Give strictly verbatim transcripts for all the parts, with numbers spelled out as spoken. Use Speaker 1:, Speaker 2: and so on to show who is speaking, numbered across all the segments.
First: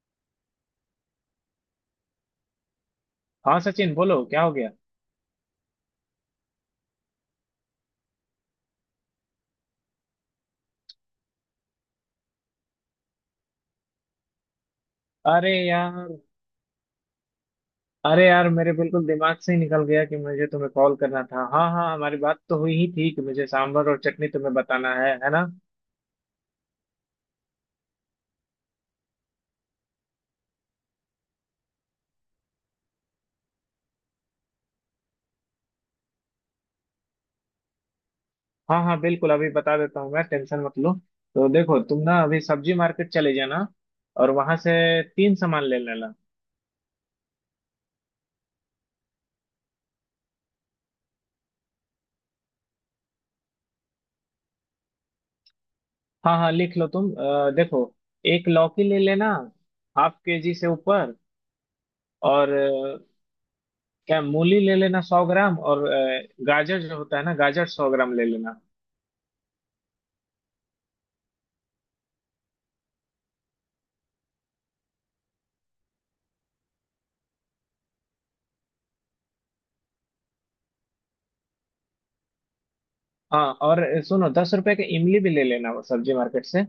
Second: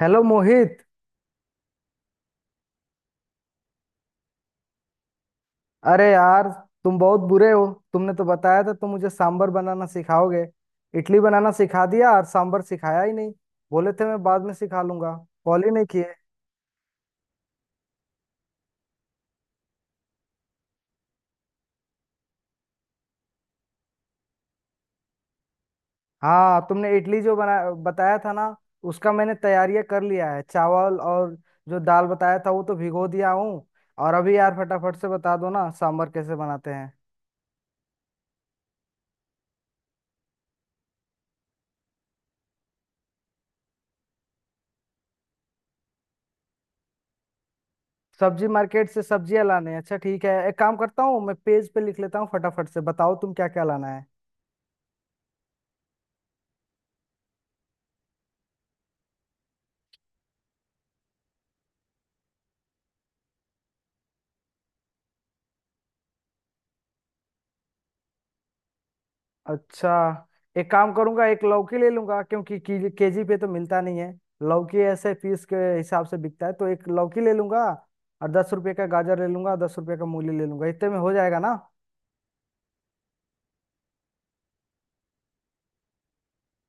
Speaker 1: Hello Mohit.
Speaker 2: हाँ, सचिन बोलो, क्या हो गया।
Speaker 1: अरे यार, तुम बहुत बुरे हो। तुमने तो बताया था तुम मुझे सांबर बनाना सिखाओगे। इडली बनाना सिखा दिया और सांबर सिखाया ही नहीं। बोले थे मैं बाद में सिखा लूंगा।
Speaker 2: अरे
Speaker 1: कॉल ही नहीं किए।
Speaker 2: यार। अरे यार, मेरे बिल्कुल दिमाग से ही निकल गया कि मुझे तुम्हें कॉल करना था। हाँ, हाँ, हमारी बात तो हुई ही थी कि मुझे सांभर और चटनी तुम्हें बताना है है ना।
Speaker 1: हाँ, तुमने इडली जो बना बताया था ना, उसका मैंने तैयारियां कर लिया है। चावल और जो दाल बताया था वो तो भिगो दिया हूँ। और अभी यार फटाफट से बता दो ना, सांबर कैसे बनाते हैं?
Speaker 2: हाँ, हाँ, बिल्कुल। अभी बता देता हूँ मैं, टेंशन मत लो। तो देखो, तुम ना अभी सब्जी मार्केट चले जाना। और वहां से तीन सामान ले लेना।
Speaker 1: सब्जी मार्केट से सब्जियां लाने हैं? अच्छा, ठीक है। एक काम करता हूँ, मैं पेज पे लिख लेता हूँ। फटाफट से बताओ तुम क्या क्या लाना है।
Speaker 2: हाँ, हाँ, लिख लो तुम। अ, देखो, एक लौकी ले लेना। हाफ के जी से ऊपर। और अ, क्या, मूली ले लेना सौ ग्राम। और अ, गाजर, जो होता है ना, गाजर सौ ग्राम ले लेना।
Speaker 1: अच्छा, एक काम करूंगा, एक लौकी ले लूंगा क्योंकि केजी पे तो मिलता नहीं है। लौकी ऐसे पीस के हिसाब से बिकता है, तो एक लौकी ले लूंगा। और दस रुपए का गाजर ले लूंगा, दस रुपए का मूली ले लूंगा, इतने में हो जाएगा ना?
Speaker 2: हाँ, और सुनो, दस रुपए का इमली भी ले लेना वो सब्जी मार्केट से।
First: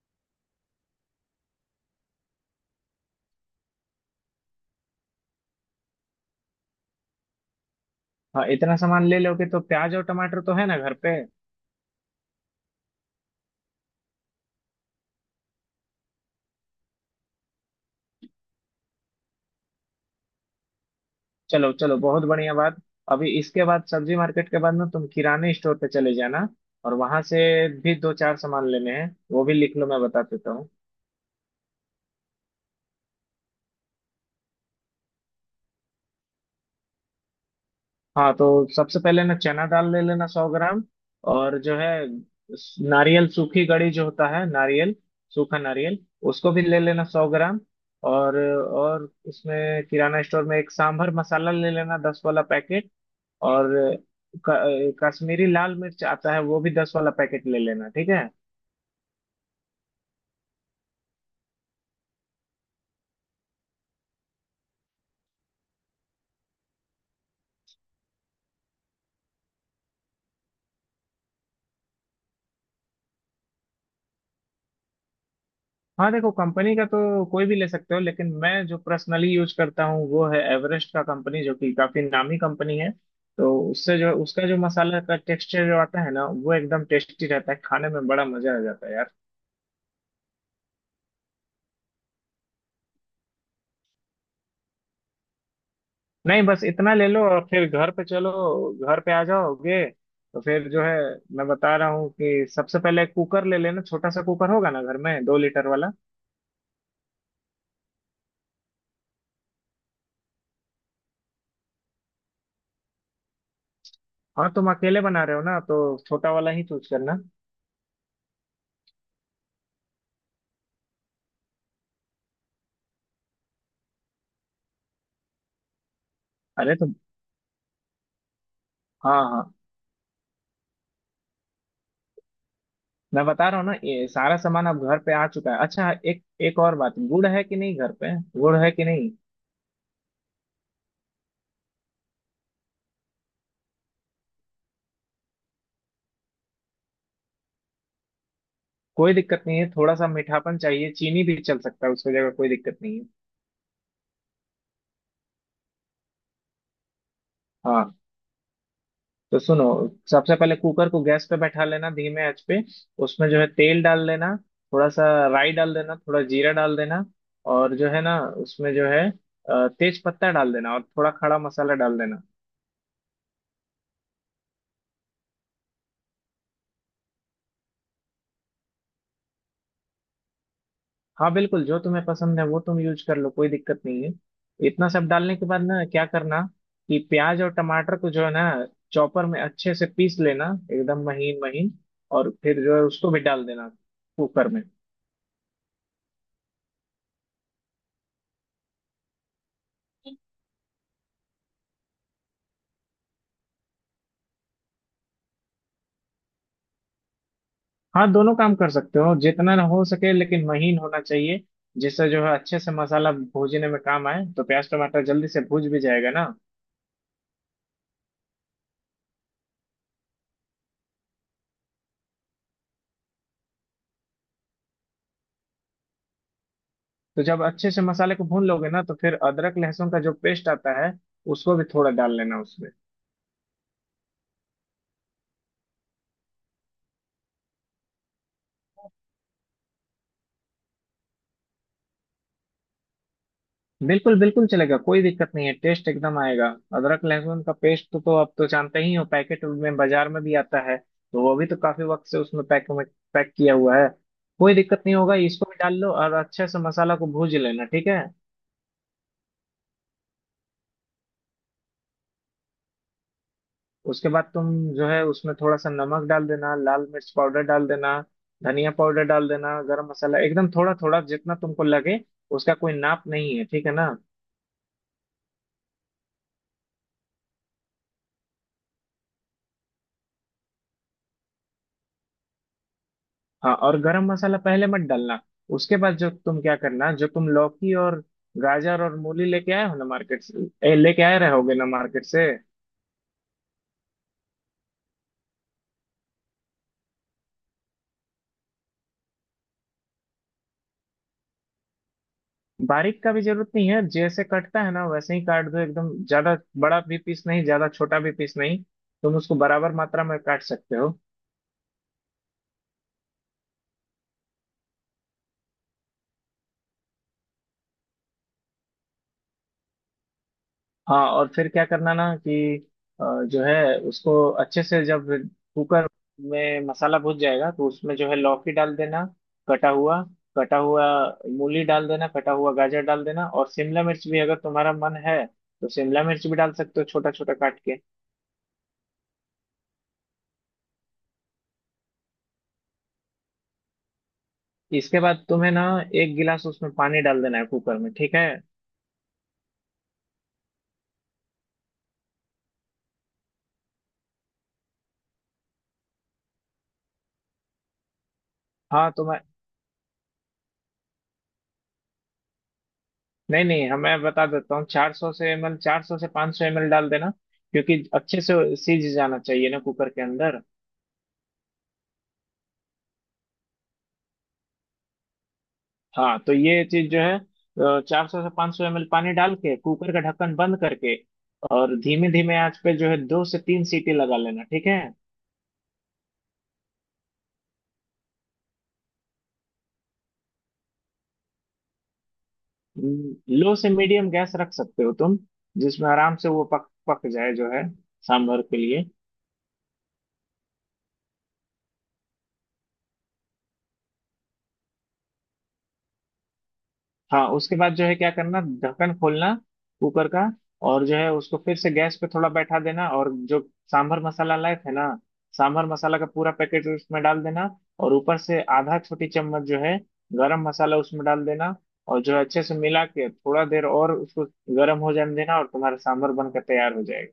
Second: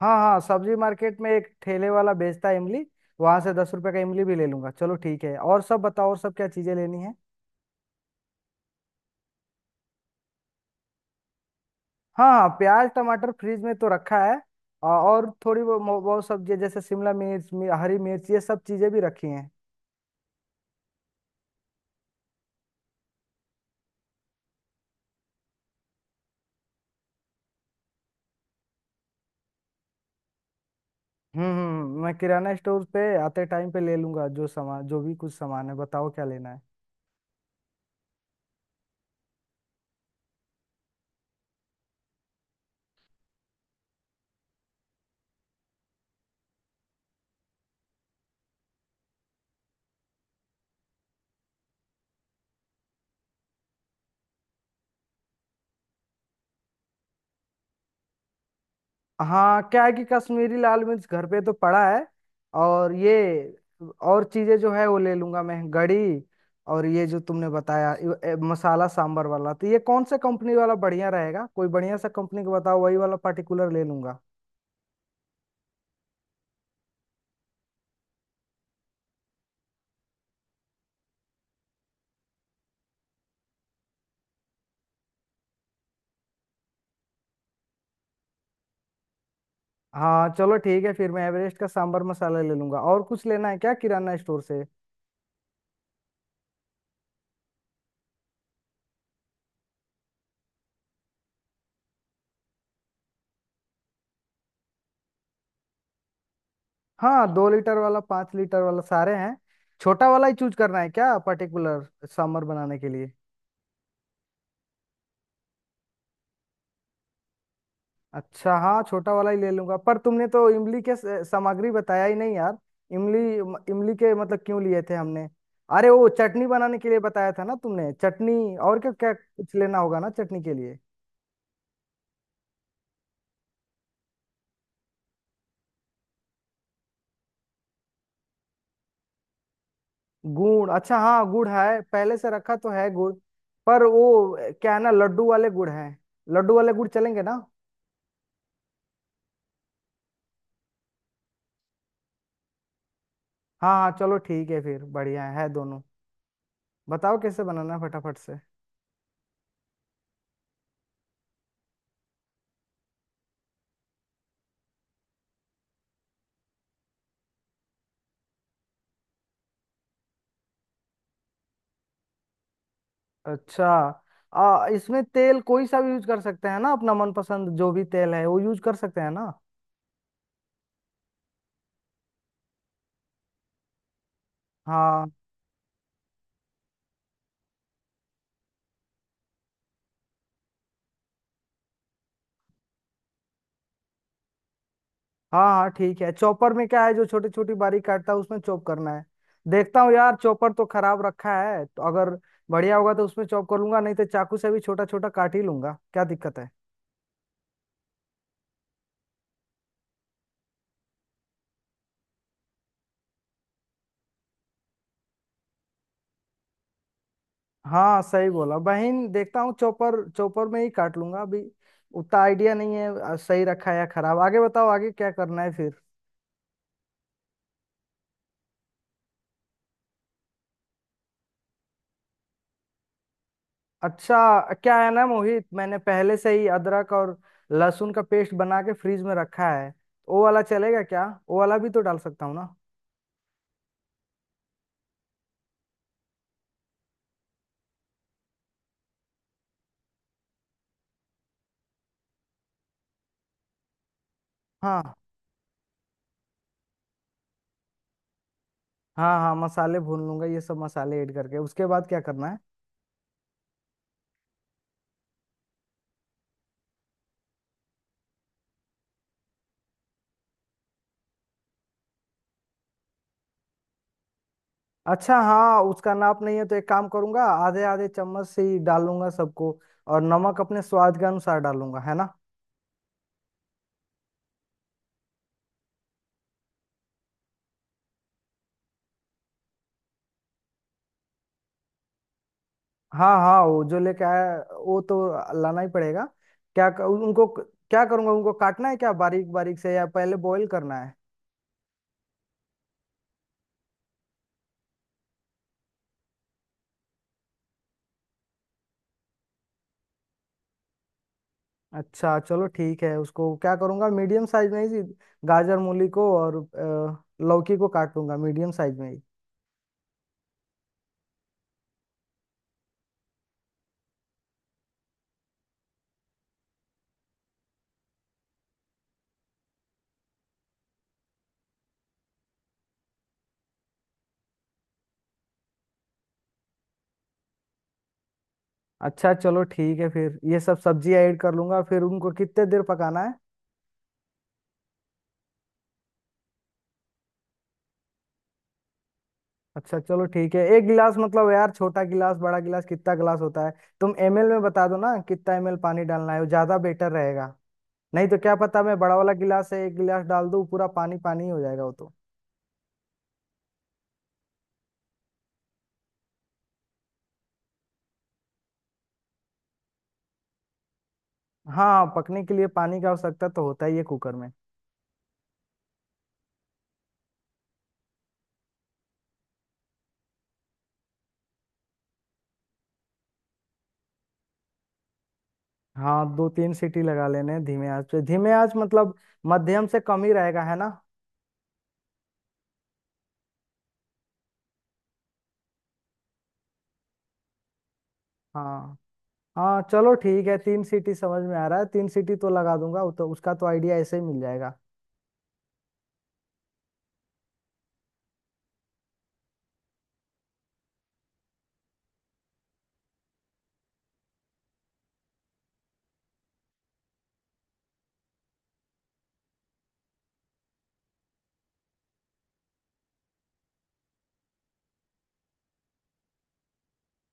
Speaker 1: हाँ हाँ, सब्जी मार्केट में एक ठेले वाला बेचता है इमली। वहां से दस रुपए का इमली भी ले लूंगा। चलो, ठीक है। और सब बताओ, और सब क्या चीजें लेनी है?
Speaker 2: हाँ, इतना सामान ले लोगे। तो प्याज और टमाटर तो है ना घर पे।
Speaker 1: हाँ हाँ, प्याज टमाटर फ्रिज में तो रखा है। और और थोड़ी वो- वो- बहुत सब्जी जैसे शिमला मिर्च मि- हरी मिर्च, ये सब चीजें भी रखी हैं।
Speaker 2: चलो, चलो, बहुत बढ़िया बात। अभी इसके बाद, सब्जी मार्केट के बाद ना, तुम किराने स्टोर पे चले जाना। और वहां से भी दो चार सामान लेने हैं, वो भी लिख लो, मैं बता देता हूँ।
Speaker 1: हम्म हम्म, मैं किराना स्टोर पे आते टाइम पे ले लूंगा जो सामान, जो भी कुछ सामान है बताओ क्या लेना है।
Speaker 2: हाँ, तो सबसे पहले ना चना दाल ले लेना, सौ ग्राम। और जो है, स- नारियल, सूखी गड़ी जो होता है नारियल, सूखा नारियल, उसको भी ले लेना सौ ग्राम। और और इसमें किराना स्टोर में एक सांभर मसाला ले लेना, दस वाला पैकेट। और क- कश्मीरी लाल मिर्च आता है, वो भी दस वाला पैकेट ले लेना, ठीक है।
Speaker 1: हाँ, क्या है कि कश्मीरी लाल मिर्च घर पे तो पड़ा है। और ये और चीजें जो है वो ले लूंगा मैं, गड़ी। और ये जो तुमने बताया यो- ए, मसाला सांबर वाला, तो ये कौन सा कंपनी वाला बढ़िया रहेगा? कोई बढ़िया सा कंपनी का बताओ, वही वाला पर्टिकुलर ले लूंगा।
Speaker 2: हाँ देखो, कंपनी का तो कोई भी ले सकते हो, लेकिन मैं जो पर्सनली यूज करता हूँ वो है एवरेस्ट का कंपनी, जो कि काफी नामी कंपनी है। तो उससे जो, उसका जो मसाला का टेक्सचर जो आता है ना, वो एकदम टेस्टी रहता है, खाने में बड़ा मजा आ जाता है यार।
Speaker 1: हाँ, चलो ठीक है, फिर मैं एवरेस्ट का सांबर मसाला ले लूंगा। और कुछ लेना है क्या किराना स्टोर से?
Speaker 2: नहीं, बस इतना ले लो और फिर घर पे चलो, घर पे आ जाओगे। तो फिर जो है, मैं बता रहा हूँ कि सबसे पहले कुकर ले लेना, छोटा सा कुकर होगा ना घर में, दो लीटर वाला।
Speaker 1: हाँ, दो लीटर वाला, पाँच लीटर वाला सारे हैं। छोटा वाला ही चूज करना है क्या पर्टिकुलर समर बनाने के लिए?
Speaker 2: हाँ, तुम अकेले बना रहे हो ना, तो छोटा वाला ही चूज करना।
Speaker 1: अच्छा, हाँ, छोटा वाला ही ले लूंगा। पर तुमने तो इमली के स- सामग्री बताया ही नहीं यार। इमली म- इमली के मतलब क्यों लिए थे हमने? अरे, वो चटनी
Speaker 2: अरे
Speaker 1: बनाने के
Speaker 2: तुम।
Speaker 1: लिए बताया था ना तुमने, चटनी। और क्या क्या
Speaker 2: हाँ, हाँ,
Speaker 1: कुछ लेना होगा ना चटनी के लिए?
Speaker 2: मैं बता रहा हूँ ना, ये सारा सामान अब घर पे आ चुका है। अच्छा, एक, एक और बात, गुड़ है कि नहीं घर पे। गुड़ है कि नहीं।
Speaker 1: गुड़, अच्छा हाँ, गुड़ है, पहले से रखा तो है गुड़। पर वो अ, क्या है ना, लड्डू वाले गुड़ हैं। लड्डू वाले गुड़ चलेंगे ना?
Speaker 2: कोई दिक्कत नहीं है, थोड़ा सा मीठापन चाहिए, चीनी भी चल सकता है उसकी जगह, कोई दिक्कत नहीं है।
Speaker 1: हाँ हाँ, चलो ठीक है, फिर बढ़िया है है दोनों। बताओ कैसे बनाना है
Speaker 2: हाँ,
Speaker 1: फटाफट से।
Speaker 2: तो सुनो, सबसे पहले कुकर को गैस पे बैठा लेना, धीमे आंच पे। उसमें जो है तेल डाल लेना, थोड़ा सा। राई डाल देना, थोड़ा जीरा डाल देना। और जो है ना, उसमें जो है अ, तेज पत्ता डाल देना, और थोड़ा खड़ा मसाला डाल देना।
Speaker 1: अच्छा, आ, इसमें तेल कोई सा भी यूज कर सकते हैं ना? अपना मनपसंद जो भी तेल है वो यूज कर सकते हैं ना?
Speaker 2: हाँ, बिल्कुल, जो तुम्हें पसंद है वो तुम यूज कर लो, कोई दिक्कत नहीं है। इतना सब
Speaker 1: हाँ
Speaker 2: डालने के बाद ना क्या करना कि प्याज और टमाटर को जो है ना, चॉपर में अच्छे से पीस लेना, एकदम महीन महीन। और फिर जो है उसको भी डाल देना कुकर में।
Speaker 1: हाँ हाँ, ठीक है। चॉपर में क्या है, जो छोटी छोटी बारीक काटता है, उसमें चॉप करना है। देखता हूँ यार, चॉपर तो खराब रखा है, तो अगर बढ़िया होगा तो उसमें चॉप कर लूंगा, नहीं तो चाकू से भी छोटा छोटा काट ही लूंगा, क्या दिक्कत है।
Speaker 2: हाँ, दोनों काम कर सकते हो, जितना हो सके लेकिन महीन होना चाहिए। जिससे जो है अच्छे से मसाला भूनने में काम आए, तो प्याज टमाटर जल्दी से भूज भी जाएगा ना।
Speaker 1: हाँ, सही बोला बहन। देखता हूँ, चॉपर चॉपर में ही काट लूंगा अभी। उतना आइडिया नहीं है आ, सही रखा है या खराब। आगे बताओ, आगे क्या करना है फिर?
Speaker 2: तो जब अच्छे से मसाले को भून लोगे ना, तो फिर अदरक लहसुन का जो पेस्ट आता है, उसको भी थोड़ा डाल लेना उसमें।
Speaker 1: अच्छा, क्या है ना मोहित, मैंने पहले से ही अदरक और लहसुन का पेस्ट बना के फ्रीज में रखा है, तो वो वाला चलेगा क्या? वो वाला भी तो डाल सकता हूँ ना?
Speaker 2: बिल्कुल, बिल्कुल चलेगा, कोई दिक्कत नहीं है, टेस्ट एकदम आएगा। अदरक लहसुन का पेस्ट तो, तो आप तो जानते ही हो, पैकेट में बाजार में भी आता है, तो वो भी तो काफी वक्त से उसमें पैक में पैक किया हुआ है। कोई दिक्कत
Speaker 1: हाँ
Speaker 2: नहीं होगा, इसको भी डाल लो और अच्छे से मसाला को भूज लेना, ठीक है।
Speaker 1: हाँ, हाँ मसाले भून लूंगा, ये सब मसाले ऐड करके उसके बाद क्या करना है?
Speaker 2: उसके बाद तुम जो है उसमें थोड़ा सा नमक डाल देना, लाल मिर्च पाउडर डाल देना, धनिया पाउडर डाल देना। गरम मसाला एकदम थोड़ा थोड़ा, जितना तुमको लगे, उसका कोई नाप नहीं है, ठीक है ना।
Speaker 1: अच्छा हाँ, उसका नाप नहीं है, तो एक काम करूंगा, आधे आधे चम्मच से ही डालूंगा सबको। और नमक अपने स्वाद के अनुसार डालूंगा, है ना?
Speaker 2: हाँ, और गरम मसाला पहले मत डालना। उसके बाद जो तुम क्या करना, जो तुम लौकी और गाजर और मूली लेके आए हो ना मार्केट से, ए, लेके आए रहोगे ना मार्केट से।
Speaker 1: हाँ हाँ, वो जो लेके आया वो तो लाना ही पड़ेगा। क्या क- उनको क्या करूंगा? उनको काटना है क्या, बारीक बारीक से, या पहले बॉईल करना है?
Speaker 2: बारीक का भी जरूरत नहीं है, जैसे कटता है ना वैसे ही काट दो एकदम, ज्यादा बड़ा भी पीस नहीं, ज्यादा छोटा भी पीस नहीं। तुम उसको बराबर मात्रा में काट सकते हो।
Speaker 1: अच्छा, चलो ठीक है, उसको क्या करूंगा, मीडियम साइज में ही गाजर मूली को और अ, लौकी को काट लूंगा मीडियम साइज में ही।
Speaker 2: हाँ, और फिर क्या करना ना कि अ, जो है उसको, अच्छे से जब कुकर में मसाला भुन जाएगा, तो उसमें जो है लौकी डाल देना, कटा हुआ। कटा हुआ मूली डाल देना, कटा हुआ गाजर डाल देना। और शिमला मिर्च भी अगर तुम्हारा मन है तो शिमला मिर्च भी डाल सकते हो, छोटा छोटा काट के।
Speaker 1: अच्छा, चलो ठीक है, फिर ये सब सब्जी ऐड कर लूंगा। फिर उनको कितने देर पकाना है?
Speaker 2: इसके बाद तुम्हें ना एक गिलास उसमें पानी डाल देना है कुकर में, ठीक है।
Speaker 1: अच्छा, चलो ठीक है, एक गिलास मतलब यार, छोटा गिलास, बड़ा गिलास, कितना गिलास होता है? तुम एमएल में बता दो ना कितना एमएल पानी डालना है, वो ज्यादा बेटर रहेगा। नहीं तो क्या पता, मैं
Speaker 2: हाँ,
Speaker 1: बड़ा
Speaker 2: तो
Speaker 1: वाला
Speaker 2: मैं,
Speaker 1: गिलास है एक गिलास डाल दूं, पूरा पानी पानी हो जाएगा वो तो।
Speaker 2: नहीं नहीं, हाँ, मैं बता देता हूँ, चार सौ से एम एल, चार सौ से पाँच सौ एम एल डाल देना। क्योंकि अच्छे से सीज जाना चाहिए ना कुकर के अंदर।
Speaker 1: हाँ, पकने के लिए पानी की आवश्यकता तो होता ही है कुकर में।
Speaker 2: हाँ, तो ये चीज जो है, चार सौ से पांच सौ एम एल पानी डाल के कुकर का ढक्कन बंद करके, और धीमे धीमे आंच पे जो है दो से तीन सीटी लगा लेना, ठीक है।
Speaker 1: हाँ, दो तीन सीटी लगा लेने हैं धीमे आंच पे। धीमे आंच मतलब मध्यम से कम ही रहेगा है ना?
Speaker 2: लो से मीडियम गैस रख सकते हो तुम, जिसमें आराम से वो पक पक जाए जो है सांभर के
Speaker 1: हाँ
Speaker 2: लिए।
Speaker 1: हाँ, चलो ठीक है, तीन सीटी समझ में आ रहा है, तीन सीटी तो लगा दूंगा, वो तो उसका तो आइडिया ऐसे ही मिल जाएगा।
Speaker 2: हाँ, उसके बाद जो है क्या करना, ढक्कन खोलना कुकर का, और जो है उसको फिर से गैस पे थोड़ा बैठा देना। और जो सांभर मसाला लाए थे ना, सांभर मसाला का पूरा पैकेट उसमें डाल देना। और ऊपर से आधा छोटी चम्मच जो है गरम मसाला उसमें डाल देना। और जो है अच्छे से मिला के थोड़ा देर और उसको गर्म हो जाने देना, और तुम्हारा सांभर बनकर तैयार हो जाएगा।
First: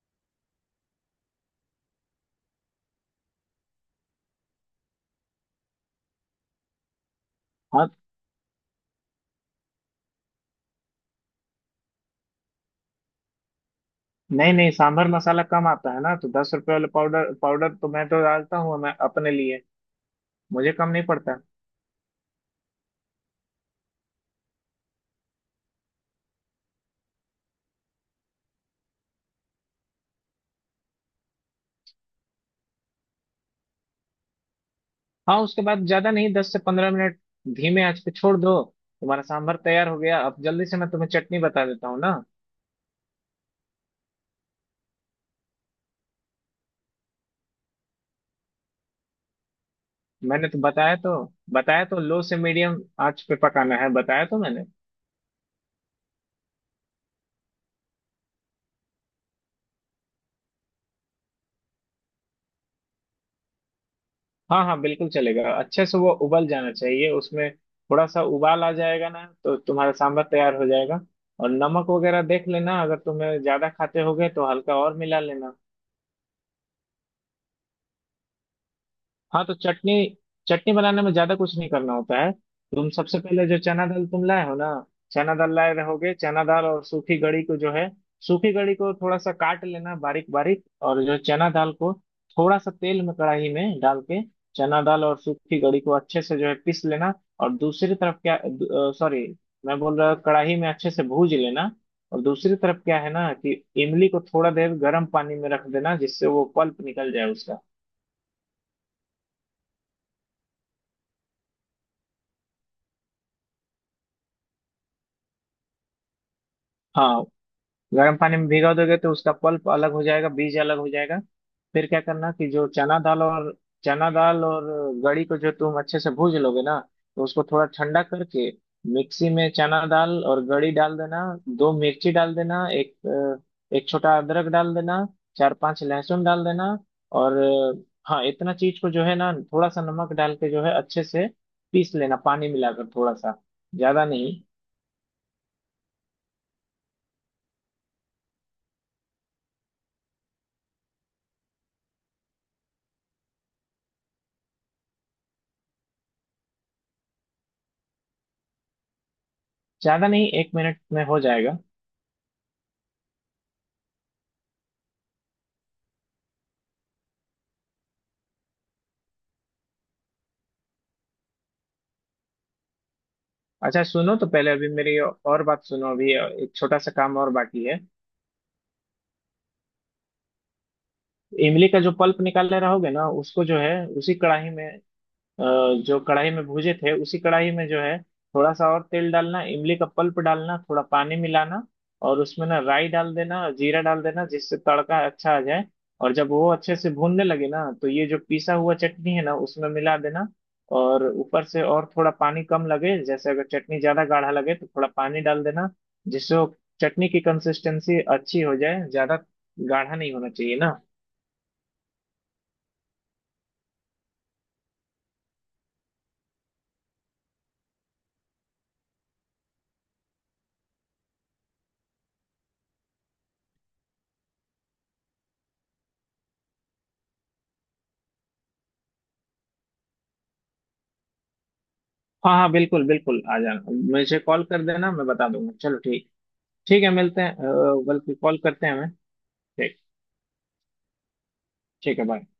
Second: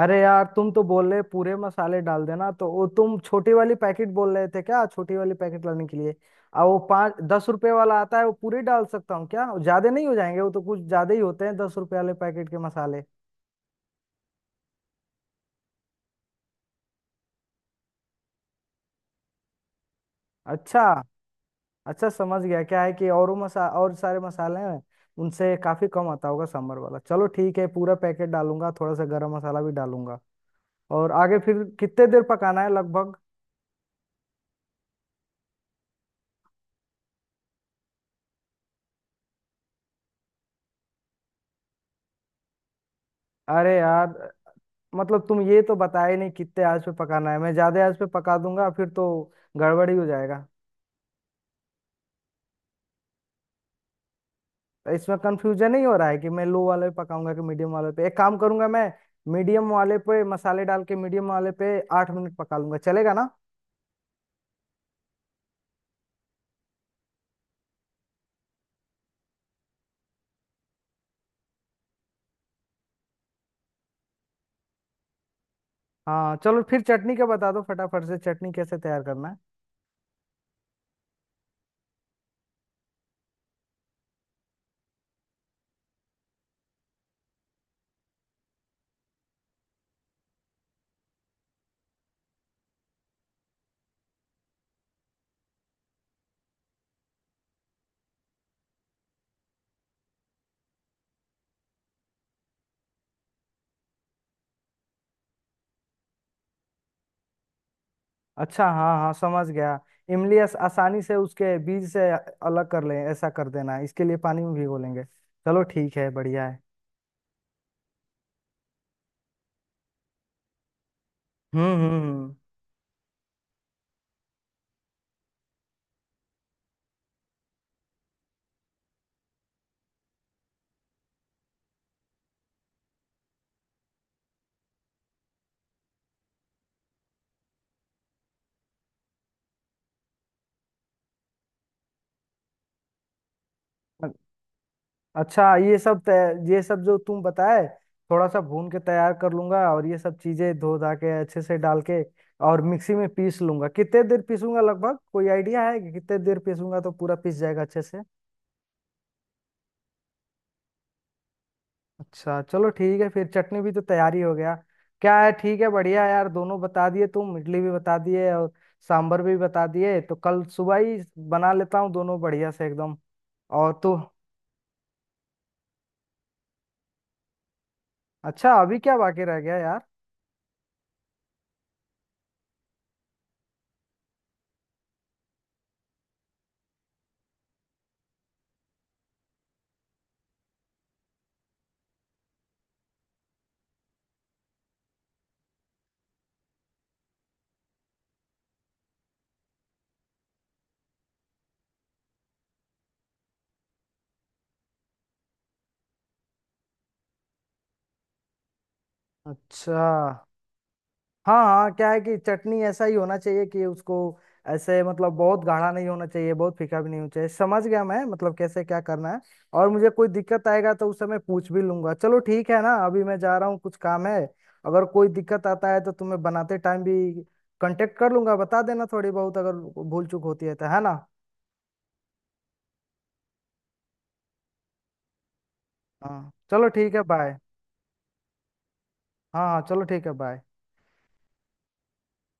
Speaker 1: अरे यार, तुम तो बोल रहे पूरे मसाले डाल देना, तो वो तुम छोटी वाली पैकेट बोल रहे थे क्या, छोटी वाली पैकेट लाने के लिए? और वो पाँच दस रुपए
Speaker 2: हाँ,
Speaker 1: वाला आता है, वो पूरी डाल सकता हूँ क्या? वो ज्यादा नहीं हो जाएंगे? वो तो कुछ ज्यादा ही होते हैं दस रुपए वाले पैकेट के मसाले।
Speaker 2: नहीं नहीं, सांभर मसाला कम आता है ना, तो दस रुपए वाला पाउडर पाउडर तो मैं तो डालता हूँ मैं अपने लिए, मुझे
Speaker 1: अच्छा,
Speaker 2: कम नहीं पड़ता।
Speaker 1: अच्छा समझ गया। क्या है कि और वो मसा और सारे मसाले हैं, उनसे काफी कम आता होगा सांभर वाला। चलो, ठीक है, पूरा पैकेट डालूंगा, थोड़ा सा गरम मसाला भी डालूंगा। और आगे फिर कितने देर पकाना है लगभग?
Speaker 2: हाँ, उसके बाद ज्यादा नहीं, दस से पंद्रह मिनट धीमे आंच पे छोड़ दो। तुम्हारा सांभर तैयार हो गया, अब जल्दी से मैं तुम्हें चटनी बता देता हूँ ना।
Speaker 1: अरे यार, मतलब तुम ये तो बताया ही नहीं कितने आंच पे पकाना है। मैं ज्यादा आंच पे पका दूंगा फिर तो गड़बड़ी हो जाएगा।
Speaker 2: मैंने तो बताया तो, बताया तो लो से मीडियम आंच पे पकाना है, बताया तो मैंने।
Speaker 1: इसमें कंफ्यूजन नहीं हो रहा है कि मैं लो वाले पे पकाऊंगा कि मीडियम वाले पे। एक काम करूंगा मैं, मीडियम वाले पे मसाले डाल के, मीडियम वाले पे आठ मिनट पका लूंगा, चलेगा ना?
Speaker 2: हाँ, हाँ, बिल्कुल चलेगा, अच्छे से वो उबल जाना चाहिए, उसमें थोड़ा सा उबाल आ जाएगा ना, तो तुम्हारा सांभर तैयार हो जाएगा। और नमक वगैरह देख लेना, अगर तुम्हें ज्यादा खाते होगे तो हल्का और मिला लेना।
Speaker 1: हाँ, चलो फिर चटनी का बता दो फटाफट से, चटनी कैसे तैयार करना है?
Speaker 2: हाँ, तो चटनी, चटनी बनाने में ज्यादा कुछ नहीं करना होता है। तुम सबसे पहले जो चना दाल तुम लाए हो ना, चना दाल लाए रहोगे, चना दाल और सूखी गड़ी को जो है, सूखी गड़ी को थोड़ा सा काट लेना बारीक बारीक। और जो चना दाल को थोड़ा सा तेल में कढ़ाई में डाल के, चना दाल और सूखी गड़ी को अच्छे से जो है पीस लेना। और दूसरी तरफ क्या, सॉरी, मैं बोल रहा कढ़ाई में अच्छे से भूज लेना। और दूसरी तरफ क्या है ना कि इमली को थोड़ा देर गर्म पानी में रख देना, जिससे वो पल्प निकल जाए उसका।
Speaker 1: अच्छा हाँ हाँ, समझ गया। इमली आस, आसानी से उसके बीज से अलग कर लें, ऐसा कर देना। इसके लिए पानी में भिगो लेंगे। चलो ठीक है, बढ़िया है।
Speaker 2: हाँ, गर्म पानी में भिगा दोगे तो उसका पल्प अलग हो जाएगा, बीज अलग हो जाएगा।
Speaker 1: हम्म
Speaker 2: फिर
Speaker 1: हम्म
Speaker 2: क्या करना
Speaker 1: हम्म।
Speaker 2: कि जो चना दाल और चना दाल और गड़ी को जो तुम अच्छे से भूज लोगे ना, तो उसको थोड़ा ठंडा करके मिक्सी में चना दाल और गड़ी डाल देना। दो मिर्ची डाल देना, एक अ, एक छोटा अदरक डाल देना, चार पांच लहसुन डाल देना। और अ, हाँ, इतना चीज को जो है ना थोड़ा सा नमक डाल के जो है अच्छे से पीस लेना, पानी मिलाकर थोड़ा सा, ज्यादा
Speaker 1: अ-
Speaker 2: नहीं।
Speaker 1: अच्छा, ये सब तै- ये सब जो तुम बताए थोड़ा सा भून के तैयार कर लूंगा, और ये सब चीजें धो धा के अच्छे से डाल के और मिक्सी में पीस लूंगा। कितने देर पीसूंगा लगभग, कोई आइडिया है कि कितने देर पीसूंगा तो पूरा पीस जाएगा अच्छे से?
Speaker 2: ज्यादा नहीं, एक मिनट में हो जाएगा।
Speaker 1: अच्छा, चलो ठीक है, फिर चटनी भी तो तैयारी हो गया क्या है। ठीक है, बढ़िया है यार, दोनों बता दिए तुम, इडली भी बता दिए और सांभर भी बता दिए, तो कल सुबह ही बना लेता हूँ दोनों बढ़िया से एकदम। और
Speaker 2: अच्छा
Speaker 1: तो
Speaker 2: सुनो, तो पहले अभी मेरी और बात सुनो। अभी एक छोटा सा काम और बाकी है।
Speaker 1: अच्छा, अभी क्या बाकी रह गया यार?
Speaker 2: इमली का जो पल्प निकाले रहोगे ना, उसको जो है उसी कढ़ाई में, अ, जो कढ़ाई में भूजे थे, उसी कढ़ाई में जो है थोड़ा सा और तेल डालना, इमली का पल्प डालना, थोड़ा पानी मिलाना। और उसमें ना राई डाल देना, जीरा डाल देना, जिससे तड़का अच्छा आ जाए। और जब वो अच्छे से भूनने लगे ना, तो ये जो पिसा हुआ चटनी है ना, उसमें मिला देना। और ऊपर से और थोड़ा पानी कम लगे, जैसे अगर चटनी ज्यादा गाढ़ा लगे तो थोड़ा पानी डाल देना, जिससे वो चटनी की कंसिस्टेंसी अच्छी हो जाए। ज्यादा
Speaker 1: अच्छा,
Speaker 2: गाढ़ा नहीं होना चाहिए ना।
Speaker 1: हाँ हाँ, क्या है कि चटनी ऐसा ही होना चाहिए कि उसको ऐसे, मतलब बहुत गाढ़ा नहीं होना चाहिए, बहुत फीका भी नहीं होना चाहिए। समझ गया मैं, मतलब कैसे क्या करना है। और मुझे कोई दिक्कत आएगा तो उस समय पूछ भी लूंगा। चलो ठीक है ना, अभी मैं जा रहा हूँ, कुछ काम है। अगर कोई दिक्कत आता है तो तुम्हें बनाते टाइम भी कांटेक्ट कर लूंगा, बता देना थोड़ी बहुत अगर भूल चूक होती है तो, है ना?
Speaker 2: हाँ, हाँ, बिल्कुल, बिल्कुल, आ जाना, मुझे कॉल कर देना, मैं बता दूंगा। चलो ठीक।
Speaker 1: हाँ, चलो
Speaker 2: ठीक है,
Speaker 1: ठीक है,
Speaker 2: मिलते हैं,
Speaker 1: बाय।
Speaker 2: अ, बल्कि कॉल करते हैं हमें।
Speaker 1: हाँ हाँ,
Speaker 2: ठीक।
Speaker 1: चलो ठीक है, बाय।
Speaker 2: ठीक है, बाय।